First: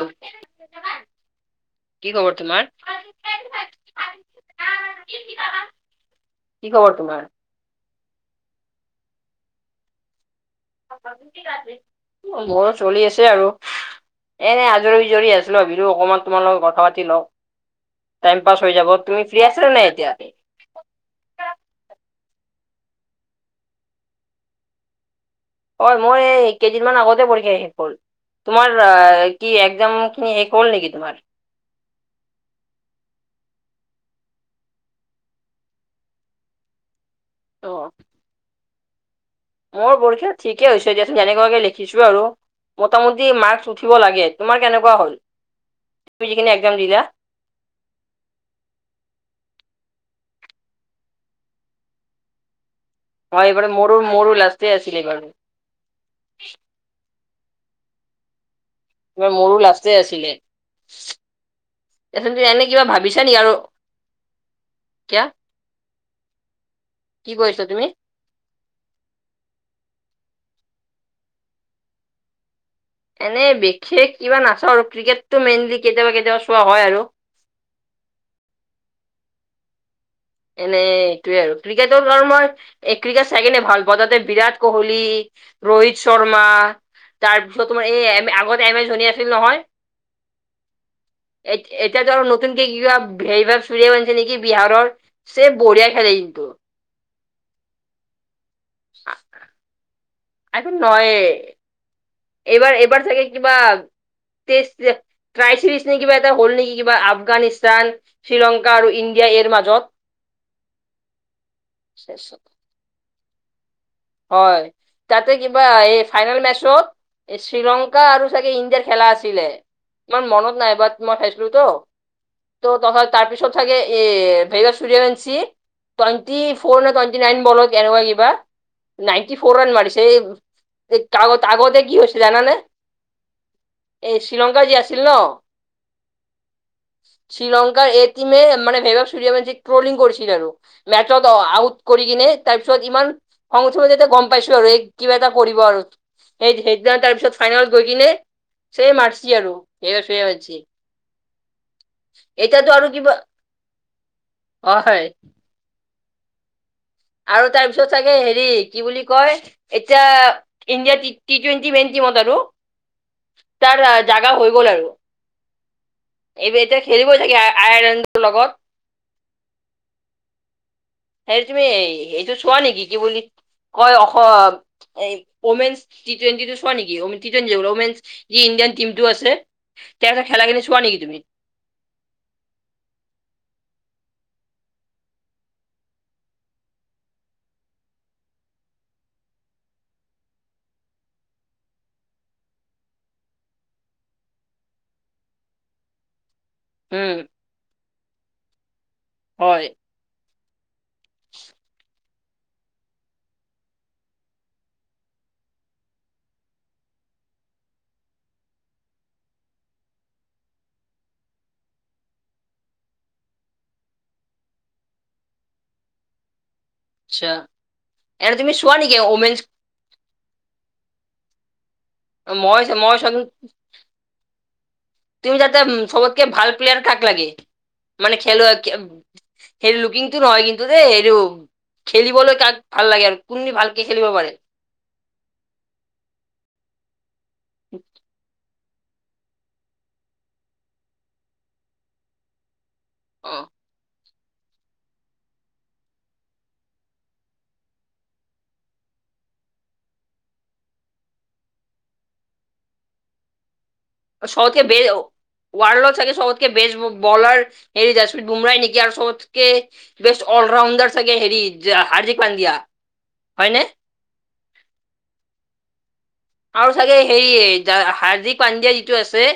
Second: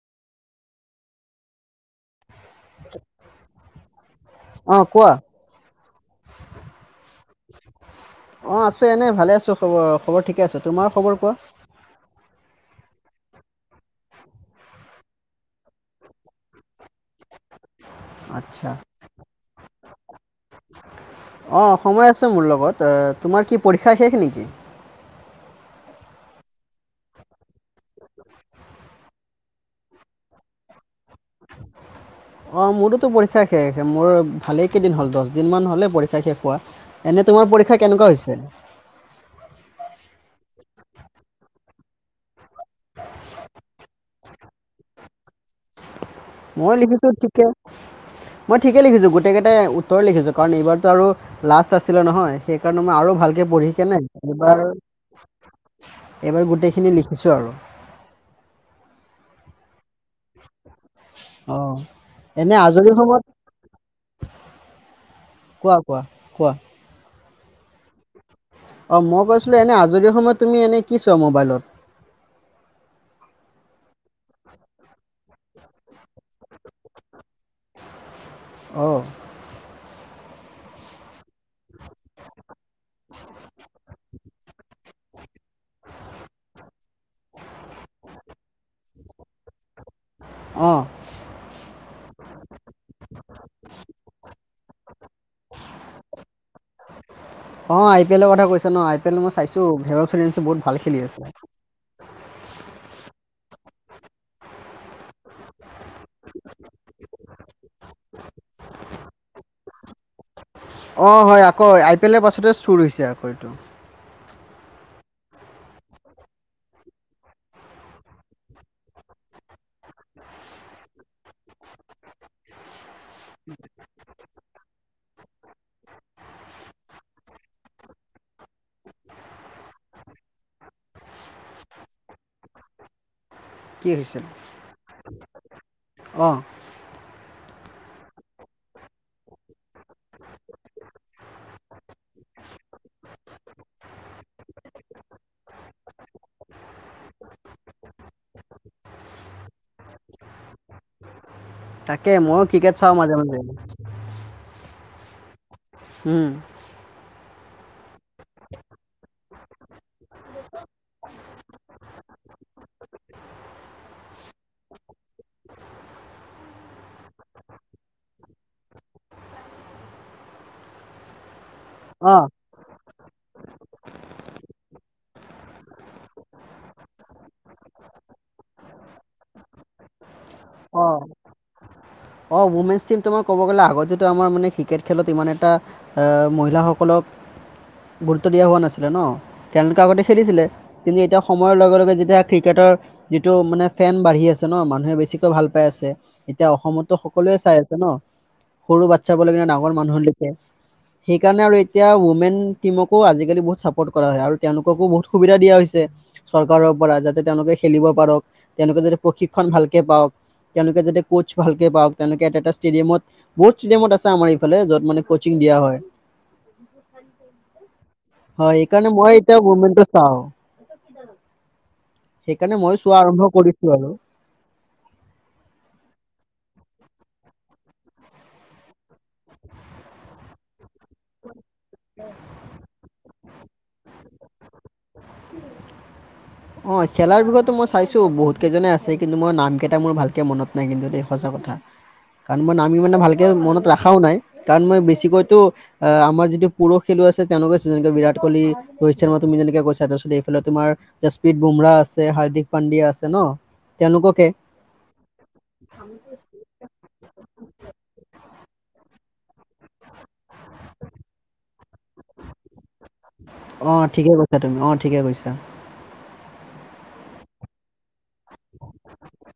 [unintelligible] কি খবৰ তোমাৰ। অ কোৱা কি খবৰ তোমাৰ? অ আছো এনে ভালে আছো আৰু খবৰ খবৰ ঠিক। মোৰো চলি আছে। আৰু এনে আজৰি বিজৰি আছিলোবিলো অকণমান তোমাৰ লগত কথা পাতি লওঁ। টাইম পাছ আচ্ছা হৈ যাব তুমি ফ্ৰী আছা নে এতিয়া অ সময় আছে মোৰ লগত তোমাৰ কি পৰীক্ষা শেষ নিকি। অ মোৰ এই কেইদিনমান আগতে পৰীক্ষা শেখ হ'ল। তোমাৰ কি এক্জাম খিনি হ'ল নেকি তোমাৰ? অঁ মোৰোতো পৰীক্ষা শেষ মোৰ ভালেই কেইদিন হ'ল দহদিনমান হ'লেই পৰীক্ষা শেষ হোৱা। এনে তোমাৰ অ পৰীক্ষা কেনেকুৱা হৈছে। মোৰ পৰীক্ষা ঠিকে হৈছে এতিয়া এনেকুৱাকে লিখিছো আৰু মোটামুটি মাক্কচ উঠিব লাগে তোমাৰ কেনেকুৱা হ'ল? তুমি যিখিনি মই একজাম দিলা? লিখিছো ঠিকে। মই ঠিকে লিখিছো গোটেই কেইটাই উত্তৰ লিখিছো। কাৰণ এইবাৰতো আৰু লাষ্ট আছিলে নহয় সেই। কাৰণে মই আৰু হয় ভালকে এইবাৰ পঢ়ি কে মোৰো নাই মোৰো এইবাৰ লাষ্টে আছিলে এইবাৰ এইবাৰ গোটেইখিনি লিখ দিছো আৰু তোমাৰ মোৰো লাষ্টে আছিলে। অ আচ তু এনে কিবা আজৰি সময়ত ভাবিছা নেকি আৰু কিয়া কোৱা কোৱা কোৱা। কি কৰিছ তুমি? অ মই কৈছিলো এনে আজৰি সময়ত তুমি এনে কি চোৱা মোবাইলত। এনেই বিশেষ কিবা নাচাওঁ আৰু ক্ৰিকেটো মেইনলি কেতিয়াবা কেতিয়াবা চোৱা হয় আৰু। [inaudible] অ। এনেই এইটোৱে আৰু ক্ৰিকেটৰ কাৰণ মই ক্ৰিকেট চাই কিনে ভাল পাওঁ তাতে বিৰাট কোহলি, ৰোহিত শৰ্মা। তাৰ পিছত তোমাৰ এই আগত এম এচ ধনী আছিল নহয়। অ এতিয়া ধৰ নতুনকে কিবা বেভবচুৰিয়াবনচি মিছে নেকি বিহাৰৰ স বঢ়িয়া খেলে কিন্তু অ আই পি এলৰ কথা কৈছা ন আই পি এল মই চাইছো বেভবচুৰিয়াবনচি চাইছো আই বহুত থিংক ভাল খেলি নহয় আছে। এইবাৰ এবাৰ চাগাকে কিবাাই টেষ্ট ট্ৰাই চিজ কিবা এটা হ'ল নেকি কিবা আফগানিস্তান শ্ৰীলংকা আৰু ইণ্ডিয়া এৰ মাজত। [unintelligible] অ হয় আকৌ আই পি এলৰ পাছতে চুৰ হৈছে আকৌ এইটো হয়। তাতে কিবা এই ফাইনেল মেচত শ্ৰীলংকা আৰু চাগে ইণ্ডিয়াৰ খেলা আছিলে। ইমান মনত নাইবাট মই খাইছিলো তো ত'চছত তাৰ পিছত চাকে এই বেভবচূৰিয়াবনচিও চে টোৱানটিফৰ নে টুৱেন্টিনাইন এনেকুৱা বলত কিবা। নাইন্টি ফ'ৰ ৰন মাৰিছে আগতে কিছে জান নে। কি এই হৈছিল শ্ৰীলংকা যি আছিল ন অঁ শ্ৰীলংকাৰ এই টীমে মান বেভাৱ চুৰিবনচিক মানে স্কলিং কৰিছিল আৰু মেচত আউট। কৰি কিনে তাৰ পিছত ইমান খঙ চত যেতিয়া গম পাইছো। আৰু এই কিবা এটা কৰিব আৰু সেই সেইদিনা তাৰপিছত ফাইনেলত গৈ কিনে। চে মাৰিচ আৰু বেভবচুৰিয়াবনচি। তাকে ময়ো ক্ৰিকেট চাওঁ মাজে মাজে। অ হয়। উম। আৰু তাৰ পিছত চাগে হেৰি কি বুলি কয় এতিয়া ইণ্ডিয়াৰ টি টুৱেন্টি মেইন টিমত আৰু তাৰ জাগা হৈ গ'ল আৰু। এইব এতিয়া খেলিবই থাগে আয়াৰলেণ্ডৰ লগত। হে তুগথমি অঁ এইটো চোৱা নেকি কি বুলি কয় অ অমেনচ ট টুৱেণ্টিটো চোৱা নেকিে টি টুৱেণ্টি মেন য ইডিয়ান টিমটো আছে। তেওঁ লোকে খেলাখিনি চোৱা নেকি তুমি? অ উমেনছ টিম তোমাৰ ক'ব গ'লে আগত যটো আমাৰ মানে ক্ৰিকেট খেলত ইমান এটা মহিলাসকলক [unintelligible] গুৰুত্ব দিয়া হোৱা নাছিলে। ন তেওঁলোকে আগতে খেলিছিলে কিন্তু এতিয়া সময়ৰ লগে লগে যেতিয়া ক্ৰিকেটৰ যিটো মানে ফেন বাঢ়ি আছে ন মানুহে বেছিকৈ ভাল পাই আছে এতিয়া অসমত উম সকলোৱে চাই আছে ন সৰু বা্ চাব লাগ হয় ডাঙৰ মানুহকে সেইকাৰণে আৰু এতিয়া উমেন। টীমকো আজিকালি বহুত চাপত কৰা হয়। আৰু তেওঁলোককো বহুত সুবিধা দিয়া হৈছে চৰকাৰৰ পৰা যাতে খেলিব পাৰক তেওঁলোকে য প্ৰশিক্ষণ ভালকে পাক তেওঁলোকে যদি কোচ ভাল পাওক তেনেকে এটা এটা ষ্টেডিয়ামত বহুত ষ্টেডিয়ামত আছে। আমাৰ ইফালে য'ত মানে কচিং দিয়া হয়। আচ্ছা এনে তুমি হয়, চোৱা এইকাৰণে নেকি মই এতিয়া ওমেনছ মমেণ্টো চাওঁ সেইকাৰণে মই ময়ো মই চোৱা চ আৰম্ভ কৰিছো আৰু। তুমি যাতে চবতকে ভাল। পিলিয়াৰ কাক লাগে মানে খেলুৱ হে লুকিংটো নহয় কিন্তু দেই হে খেলিবলৈ কাক ভাল লাগে। আৰু কোনদি ভালকে খেলিব পাৰে। অ খেলাৰ বিষয়েো মই চাইছো বহুত ছে কিন্তু মই নাম কেইটা মোৰ ভালকে মনত নাই কিন্তু সজা কথা কাৰণ মই ন তুমি মানে ভালকৈ অ মনত ৰখাও নাই কাৰণ মই বেছিকৈতো আমাৰ যিটো পুৰষ খেলুৱ আছে তেওঁলোকেহে যেনেকে বিৰাট কোহলি, ৰোহিত শৰ্মা তুমি যেনেকে কৈছা। এইফালে তোমাৰ যাচপ্ৰীত বুমৰাহ আছে হাৰ্দিক পাণ্ডিয়া আছে ন। তেওঁলোককে শদ বে ৱাৰল থে শত কে বেষ্ট বলাৰ হেৰি জিন বুমৰাই নেকি আৰু চতক ব্যস্ত অলৰাউণ্ডাৰ চাগে হেৰি হাৰ্দিক পানদিয়া হয়নে? অ ঠিকে কৈছা তুমি অ ঠিকে কৈছা। আৰু চাগে হেৰি হাৰ্দিক পাণ্ডিয়া যিটো আছে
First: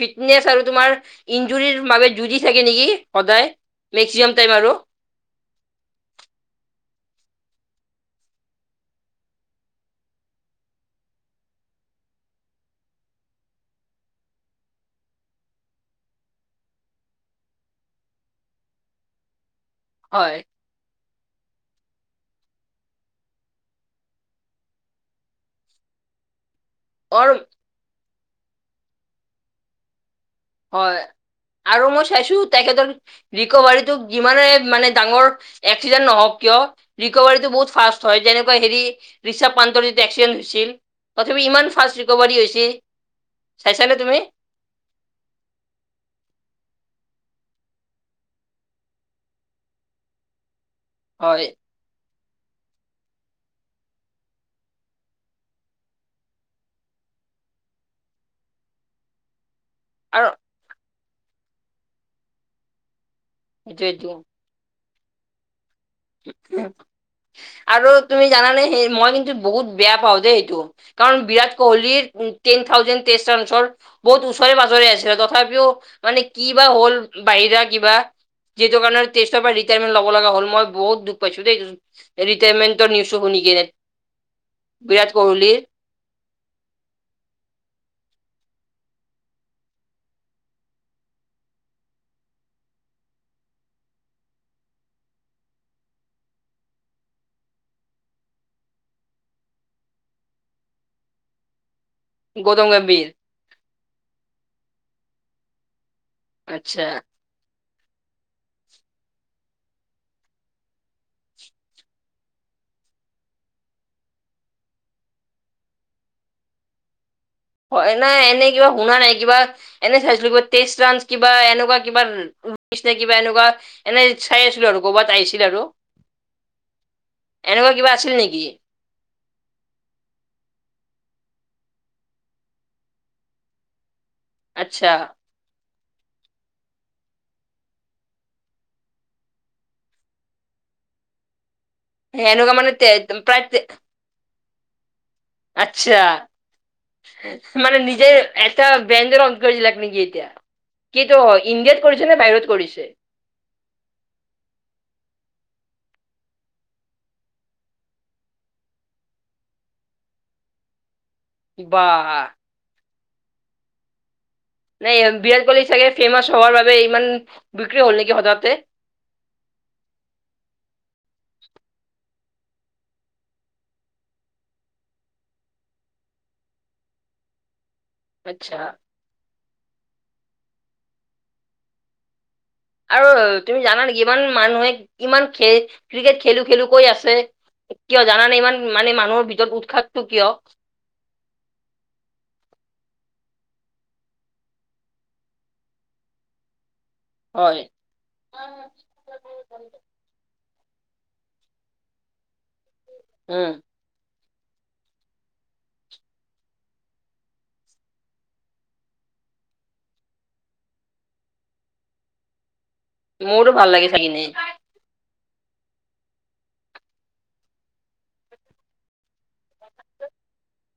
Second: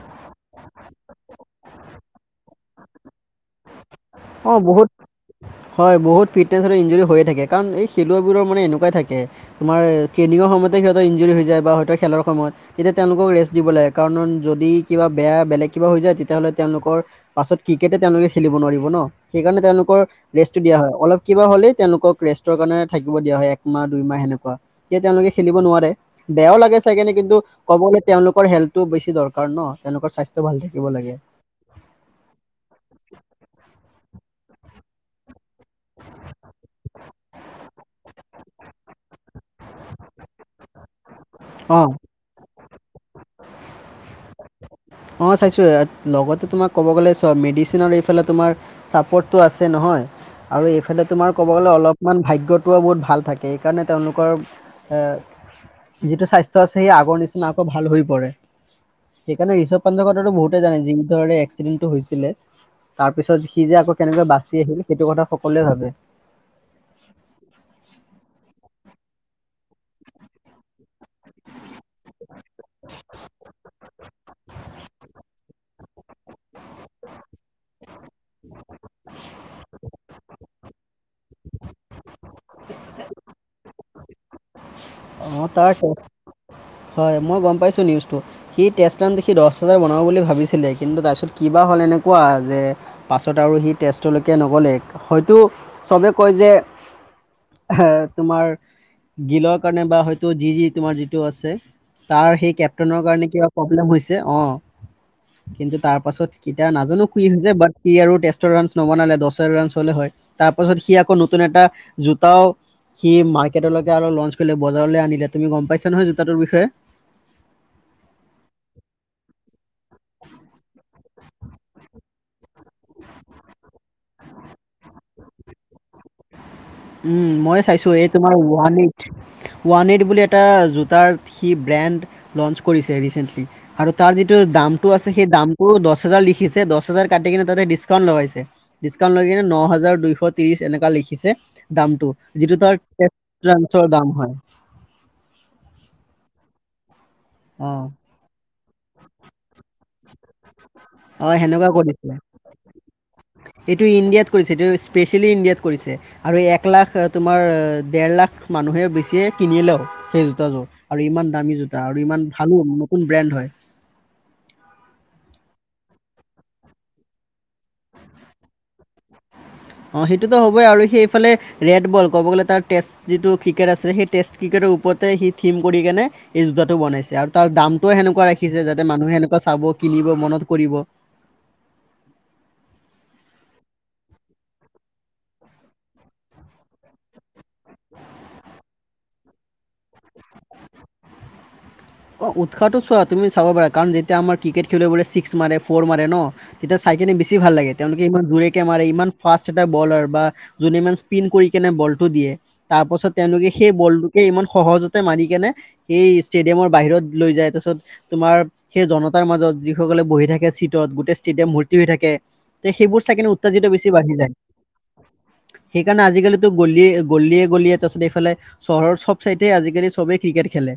ফিটনেচ আৰু তোমাৰ। ইঞ্জুৰিৰ মাজত যুঁজি থাকে নেকি? সদায় মেক্সিমাম টাইম অ আৰু বহুত হয় বহুত ফিটনেছ আৰু ইনঞ্জীৰ হৈ। থাকে কাৰণ এই খেলুৱবোৰৰ মানে এনেকুৱাই থাকে তোমাৰ ট্ৰেইনিঙৰ সময়তে সিহঁত ইঞ্জুৰি হৈ যায় বা হয়ত খেলৰ সময়ত তেতিয়া তেওঁলোকক ৰেষ্ট দিব লাগে। কাৰণ যদি কিবা বেয়া বেলেগ কিবা হৈ যায়। তেতিয়াহ'লে তেওঁলোকৰ পাছত ক্ৰিকেটে তেওঁলোকে খেলিব নোৱাৰিব ন সেইকাৰণে তেওঁলোকৰ হয় ৰেষ্টটো দিয়া হয় অলপ কিবা হ'লেই তেওঁলোকক ৰেষ্টৰ কাৰণে থাকিব দিয়া হয় একমাহ দুই মাহ সেনেকুৱা তে তেওঁলোকে খেলিব নোৱাৰে। বেয়াও লাগে চাই কেনে আৰু কিন্তু ক'ব গ'লে তেওঁলোকৰ হেল্থো বেছি দৰকাৰ ন তেওঁলোকৰ স্বাস্থ্য ভাল থাকিব হয় লাগে আৰু মই চাইছো তাইক ধৰ ৰিকভাৰীটো যিমানে মানে ডাঙৰ এক্সিডেণ্ট নহওঁক কিয় ৰিকভাৰীটো বহুত ফাৰ্ষ্ট হয় তেনেকুৱা হেৰি ৰিচবপন্থৰ যে এক্সিডেণ্ট হৈছিল। তথাপি ইমান অঁ ফাষ্ট ৰিকভাৰী হৈছে চাইছানে তুমি। অঁ চাইছোঁ লগতে তোমাক ক'ব গ'লে চোৱা মেডিচিনৰ এইফালে তোমাৰ চাপৰ্টটো আছে নহয়। আৰু এইফালে তোমাৰ ক'ব হয় গ'লে অলপ ইমান ভাগ্যটোও বহুত ভাল থাকে সেইকাৰণে তেওঁলোকৰ এ যিটো স্বাস্থ্য আছে সেই আগৰ নিচিনা আকৌ ভাল হৈ পৰে, সেইকাৰণে ঋষভ [unintelligible] কথাটো আৰু বহুতে জানে যি ধৰনে এক্সিডেণ্টটো হৈছিলে। তাৰ পিছত সি যে আকৌ কেনেকৈ সেইটোৱেইটো বাচি আহিল সেইটো কথা সকলোৱে ভাবে। আৰু তুমি জানানে সি মই কিন্তু বহুত বেয়া পাওঁ দেই এইটো কাৰণ বিৰাট কোহলিৰ টেন থাউজেনড টেষ্ট ৰানচৰ বহুত ওচৰে পাজৰে আছিলে, তথাপিও মানে কি বা হ'ল বাহিৰা কিবা। যিটো কাৰনে টেষ্টৰ পৰা ৰিটায়াৰমেট ল'ব লগা হ'ল মই বহুত দুখ পাইছো দেই ৰিটায়াৰমেন্টৰ নিউজটো শুনি কিনে। বিৰাট অঁ ক'হলি। তাৰ হয়, মই গম পাইছো নিউজটো, সি টেষ্ট ৰান দেখি দছ হাজাৰ বনাব বুলি ভাবিছিলে কিন্তু তাৰপিছত কিবা হ'ল এনেকুৱা যে পাছত আৰু সি তেষ্টোলৈকে নগ'লে হয়তো চবে কয় যে [inaudible] এ তোমাৰ গিলৰ কাৰণে বা হয়তো যি-যি তোমাৰ যিটো আছে। তাৰ সেই গৌতম কেপ্তনৰ গম্ভীৰ কাৰণে কিবা প্ৰব্লেম হৈছে অ' কিন্তু তাৰ পাছত কেতিয়া আচ্ছা নাজানো কি হৈছে বাট সি আৰু তেষ্টৰ ৰানচ নবনালে দচৰ ৰানচ হ'লে হয় তাৰ পাছত সি আকৌ নতুন এটা জোতাও সি মাৰ্কেটলৈকে অলপ লঞ্চ কৰিলে বজাৰলৈ আনিলে তুমি গম পাইছা নহয় জোতাটোৰ বিষয়ে। হয় নাই এনে কিবা শুনা নাই কিবা এনে চাইছিলো কিবা তেষ্ট ৰানছ কিবা এনেকুৱা কিবা [unintelligible] কিবা এনেকুৱা এনে চাই আছিলো আৰু ক'বাত আহিছিল আৰু। উম, মই এনেকুৱা কিবা চাইছো এই আছিল তোমাৰ নেকি ওৱান এইট। ওৱান এইট বুলি এটা জোতাৰ সি ব্ৰেণ্ড লঞ্চ কৰিছে ৰিচেণ্টলি আৰু তাৰ যিটো আচ্ছা দামটো আছে সেই দাম [unintelligible] দচ হাজাৰ লিখিছে দছ হাজাৰ কাটি কিনে তাতে ডিছকাউণ্ট লগাইছে, ডিছকাউণ্ট লৈ কিনে ন হাজাৰ দুইশ ত্ৰিশ এনেকা লিখ লিখিছে দামটো এনেকুৱা যিটো মানে তাৰ তে টেষ্ট প্ৰায় ৰানচৰ দাম হয়। আচ্ছা। মানে অঁ নিজে এটা ব্যঞ্জ অধ কৰিছিল ন। [unintelligible] কি এতিয়া কি এটো অঁ হয় সেনেকুৱা ইণ্ডিয়াত কৰিছে নে কৰিছিলে বাহিৰত কৰিছে। এইটো ইণ্ডিয়াত কৰিছে এইটো স্পেচ খালি ইণ্ডিয়াত কৰিছে আৰু এক লাখ তোমাৰ ডেৰ লাখ মানুহে বেছিয়ে কিনিলেও। সেই জোতাযোৰ আৰু ইমান দামী জোতা বা আৰু ইমান ভালো নতুন ব্ৰেণ্ড হয়। নাই বিৰাট কোহলি চাগে ফেমাছ হোৱাৰ বাবে ইমান বিক্ৰী হ'ল নেকি হঠাতে। [inaudible] অ' সেইটোতো হ'বই আৰু সেইফালে ৰেড বল ক'ব গ'লে তাৰ টেষ্ট যিটো ক্ৰিকেট আছিলে সেই টেষ্ট ক্ৰিকেট ওপৰতে সি থিম কৰি কেনে এই জোতাটো বনাইছে আৰু তাৰ দাম টো সেনেকুৱা আচ্ছা ৰাখিছে যাতে মানুহে সেনেকুৱা চাব কিনিব মনত কৰিব। আৰু তুমি জানা নেকি ইমান মানুহে ইমান খে ক্ৰিকেট খেলো-খেলো কৈ আছে। কিয় জানা নে ইমান মানে মানুহৰ ভিতৰত উৎসাহটো কিয়। অ' উৎসাহটো চোৱা তুমি চাব পাৰা কাৰণ যেতিয়া আমাৰ ক্ৰিকেট খেলিব পাৰে ছিক্স মাৰে ফ'ৰ মাৰে ন তেতিয়া চাইকেনে বেছি ভাল হয়? লাগে তেওঁলোকে ইমান জোৰেকে কে মাৰে, ইমান ফাষ্ট এটা বলাৰ বা যোনে মান স্পিন কৰি কেনে বলটো দিয়ে তাৰ পাছত তেওঁলোকে উম সেই বল ইমান সহজতে মাৰি কেনে সেই ষ্টেডিয়ামৰ বাহিৰত লৈ যায় তাৰপিছত তোমাৰ সেই জনতাৰ মাজত যিসকলে বহি থাকে চিটত গোটেই ষ্টেডিয়াম ভৰ [unintelligible] হৈ থাকে তে সেইবোৰ চাইকিনে মোৰো উত্তেজিত ভাল লাগে বেছি চাই বাঢ়ি কিনে যায়। সেইকাৰণে আজিকালিতো গলিয়ে গলিয়ে গলিয়ে তাৰপিছত এইফালে চহৰ চব [unintelligible] আজিকালি চবেই ক্ৰিকেট খেলে,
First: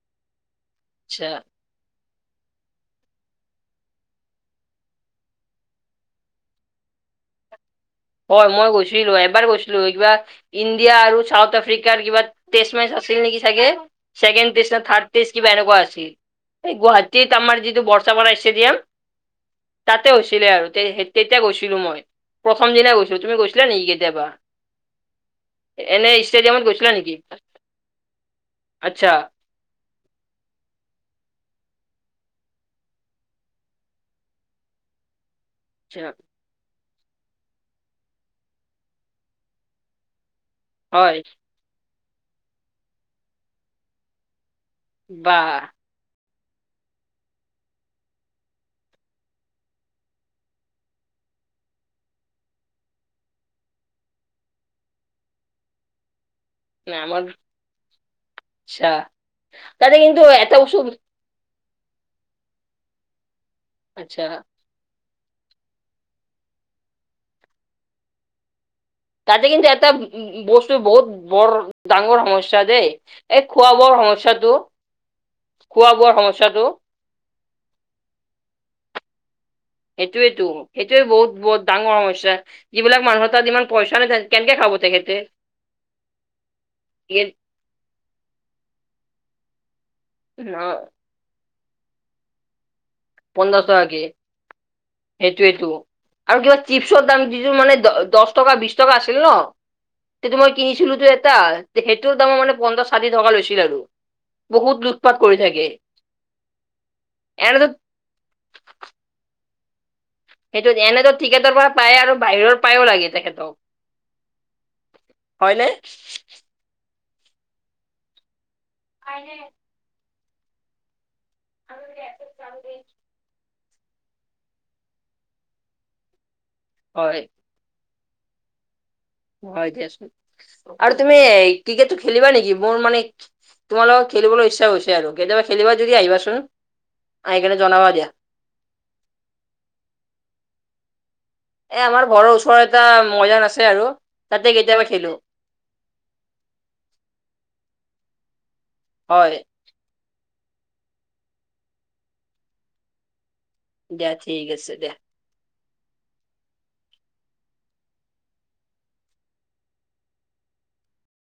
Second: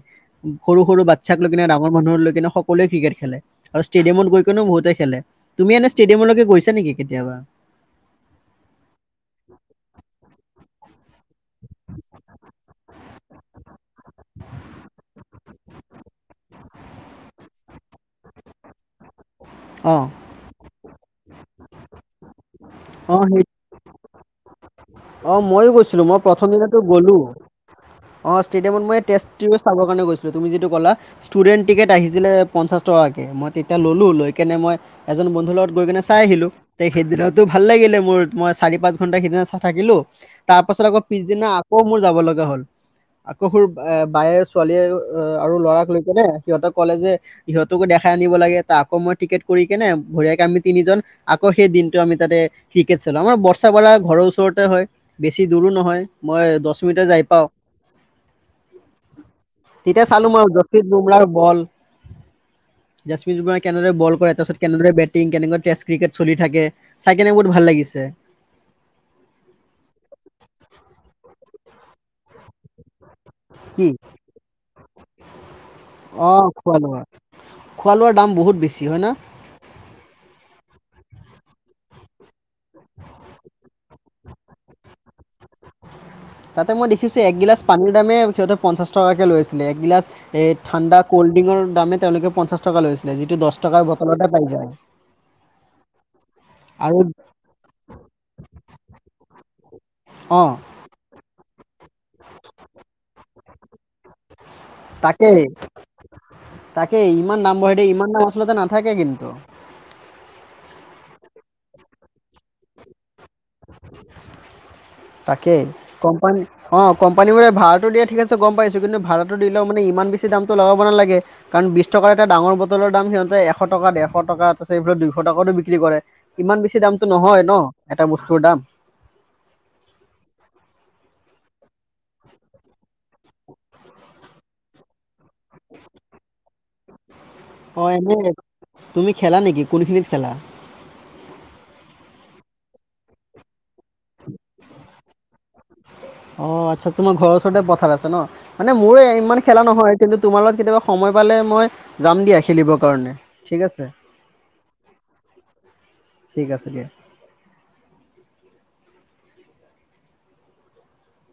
সৰু- সৰু আচ্ছা। বাচ্ছাক লৈ কিনে ডাঙৰ মানুহৰ লৈ কিন্তু সকলোৱে ক্ৰিকেট খেলে আৰু ষ্টেডিয়ামত গৈ কিনেও বহুতে খেলে তুমি এনে ষ্টেডিয়ামলৈকে গৈছা নেকি কেতিয়াবা। অ'। হয় মই গৈছিলো এবাৰ গৈছিলো কিবা ইণ্ডিয়া আৰু চাউথ আফ্ৰিকাৰ কিবা টেষ্ট মেচ আ ছিল নেকি চাগে চেকেণ্ড টেষ্ট নে থাৰ্ড টেষ্ট কিবা এনেকুৱা আছিল। এই গুৱাহাটীত আমাৰ যিটো বৰ্ষাপাৰা ষ্টেডিয়াম। অ তাতে হৈছিলে আৰু তেতিয়া গৈছিলো মই। প্ৰথমদিনা অ গৈছো, তুমি সেই গৈছিলা নেকি কেতিয়াবা? অ ময়ো গৈছিলো এনে মই প্ৰথম ষ্টেডিয়ামত দিনাতো গৈছিলা নেকি? গ'লো। অৱ ষ্টেডিয়ামত মই আচ্ছা টেষ্ট টিউএ চাব কাৰণে গৈছিলো তুমি যিটো কলা, ষ্টুডেণ্ট টিকট আহিছিলে পঞ্চাশ টকাকৈ মই তেতিয়া ললো লৈ কেনে মই এজন বন্ধু -ৰ লগত গৈ আচ্ছা কিনে চাই আহিলো। সেইদিনাতো ভাল লাগিলে মোৰ মই চাৰি পাঁচ ঘন্টা সিদিনা চাই থাকিলো। তাৰ পাছত আকৌ হয় পিছদিনা আকৌ মোৰ যাব লগা হ'ল আকৌ সোৰ বায়েচ ছোৱালীয়ে আৰু বাহ ল'ৰাক লৈকে নে। সিহঁতে ক'লে যে সিহঁতকো দেখাই আনিব লাগে ত আকৌ মই টিকেট কৰি কেনে বঢ়িয়াকে আমি তিনিজন আকৌ সেই দিনটো আমি তাতে ক্ৰিকেট চালো আমাৰ বৰ্ষাপাৰা ঘৰৰ ওচৰতে হয়, বেছি দূৰো নহয়। মই দহ নাই মিনিটত আমাৰ যাই পাওঁ। আচ্ছা তাতে তেতিয়া কিন্তু চালো মই এটা বস্তু [unintelligible] বমলাৰ বল জশপ্ৰীত বুমৰাই কেনেদৰে বল আচ্ছা কৰে, তাৰপিছত কেনেদৰে বেট -টিং কেনেকুৱা টেষ্ট ক্ৰিকেট চলি থাকে চাই কেনে বহুত ভাল লাগিছে। তাতে কিন্তু এটা বস্তু বহুত বৰ ডাঙৰ সমস্যা। দেই এই খোৱা কি বোৱা সমস্যাটো, খোৱা বোৱাৰ অ সমস্যাটো। খোৱা লোৱা খোৱা লোৱাৰ দাম বহুত বেছি হয় ন! সেইটোয়েতো সেইটোয়ে বহুত বহুত ডাঙৰ সমস্যা যিবিলাক মানুহ তাত ইমান পইচা নাই কেনেকে খাব! [unintelligible] তাতে মই দেখিছো একগিলাচ পানীৰ দামে সিহঁতে পঞ্চাশ টকাকে লৈ আছিলে একগিলাচ এই ঠাণ্ডা কল্ডড্ৰিংকৰ দামে তেওঁলোকে পঞ্চাশ টকা লৈছিলে যিটো দহ পঞ্চাশ টকাৰ টকাকে বটলতে পাই যায়। সেইটোয়েতো আৰু কিবা আৰু চিপছৰ দাম যিটো মানে দ দহ টকা বিশ টকা আছিল ন সেইটো অ মই কিনিছিলোতো এটা সেইটোৰ দামৰ মানে পঞ্চাশ ষাঠি টকা লৈছিল আৰু বহুত লুটপাত কৰি থাকে তাকে ইমান দাম এনেতো বঢ়াই দিয়ে ইমান দাম আচলতে নাথাকে কিন্তু সেইটো দি এনেতো টিকেটৰ পৰা পায়ে আৰু বাহিৰৰ পায়ো লাগে তেখেত তাকেই হয়নে কোম্পানী অ কোম্পানীবোৰে ভাড়াটো দিয়ে ঠিক আছে গম পাইছোঁ কিন্তু ভাড়াটো দিলেও মানে ইমান বেছি দামটো লগাব নালাগে কাৰণ বিশ টকাৰ এটা ডাঙৰ বটলৰ দাম সিহঁতে এশ টকা ডেৰশ টকা তাৰপাছত এইবোৰত দুশ টকাটো বিক্ৰী কৰে ইমান বেছি দামটো হয় নহয় ন এটা বস্তুৰ দাম হয় দিয়াচোন আৰু তুমি ক্ৰিকেটটো খেলিবা নেকি মোৰ মানে তোমাৰ লগত খেলিবলৈ ইচ্ছা গৈছে আৰু কেতিয়াবা খেলিবা যদি আহিবাচোন আহি কেনে অ জনাবা দিয়া এনেই তুমি খেলা নেকি কোনখিনিত খেলা এ আমাৰ ঘৰৰ ওচৰৰত এটা ময়দান আছে আৰু তাতে কেতিয়াবা খেলো অ আচ্ছা তোমাৰ ঘৰৰ ওচৰতে পথাৰ আছে ন মানে মোৰে হয় ইমান খেলা নহয় কিন্তু তোমাৰ লগত কেতিয়াবা সময় পালে মই যাম দিয়া খেলিবৰ কাৰণে ঠিক আছে দিয়া ঠিক আছে দে ঠিক আছে দিয়া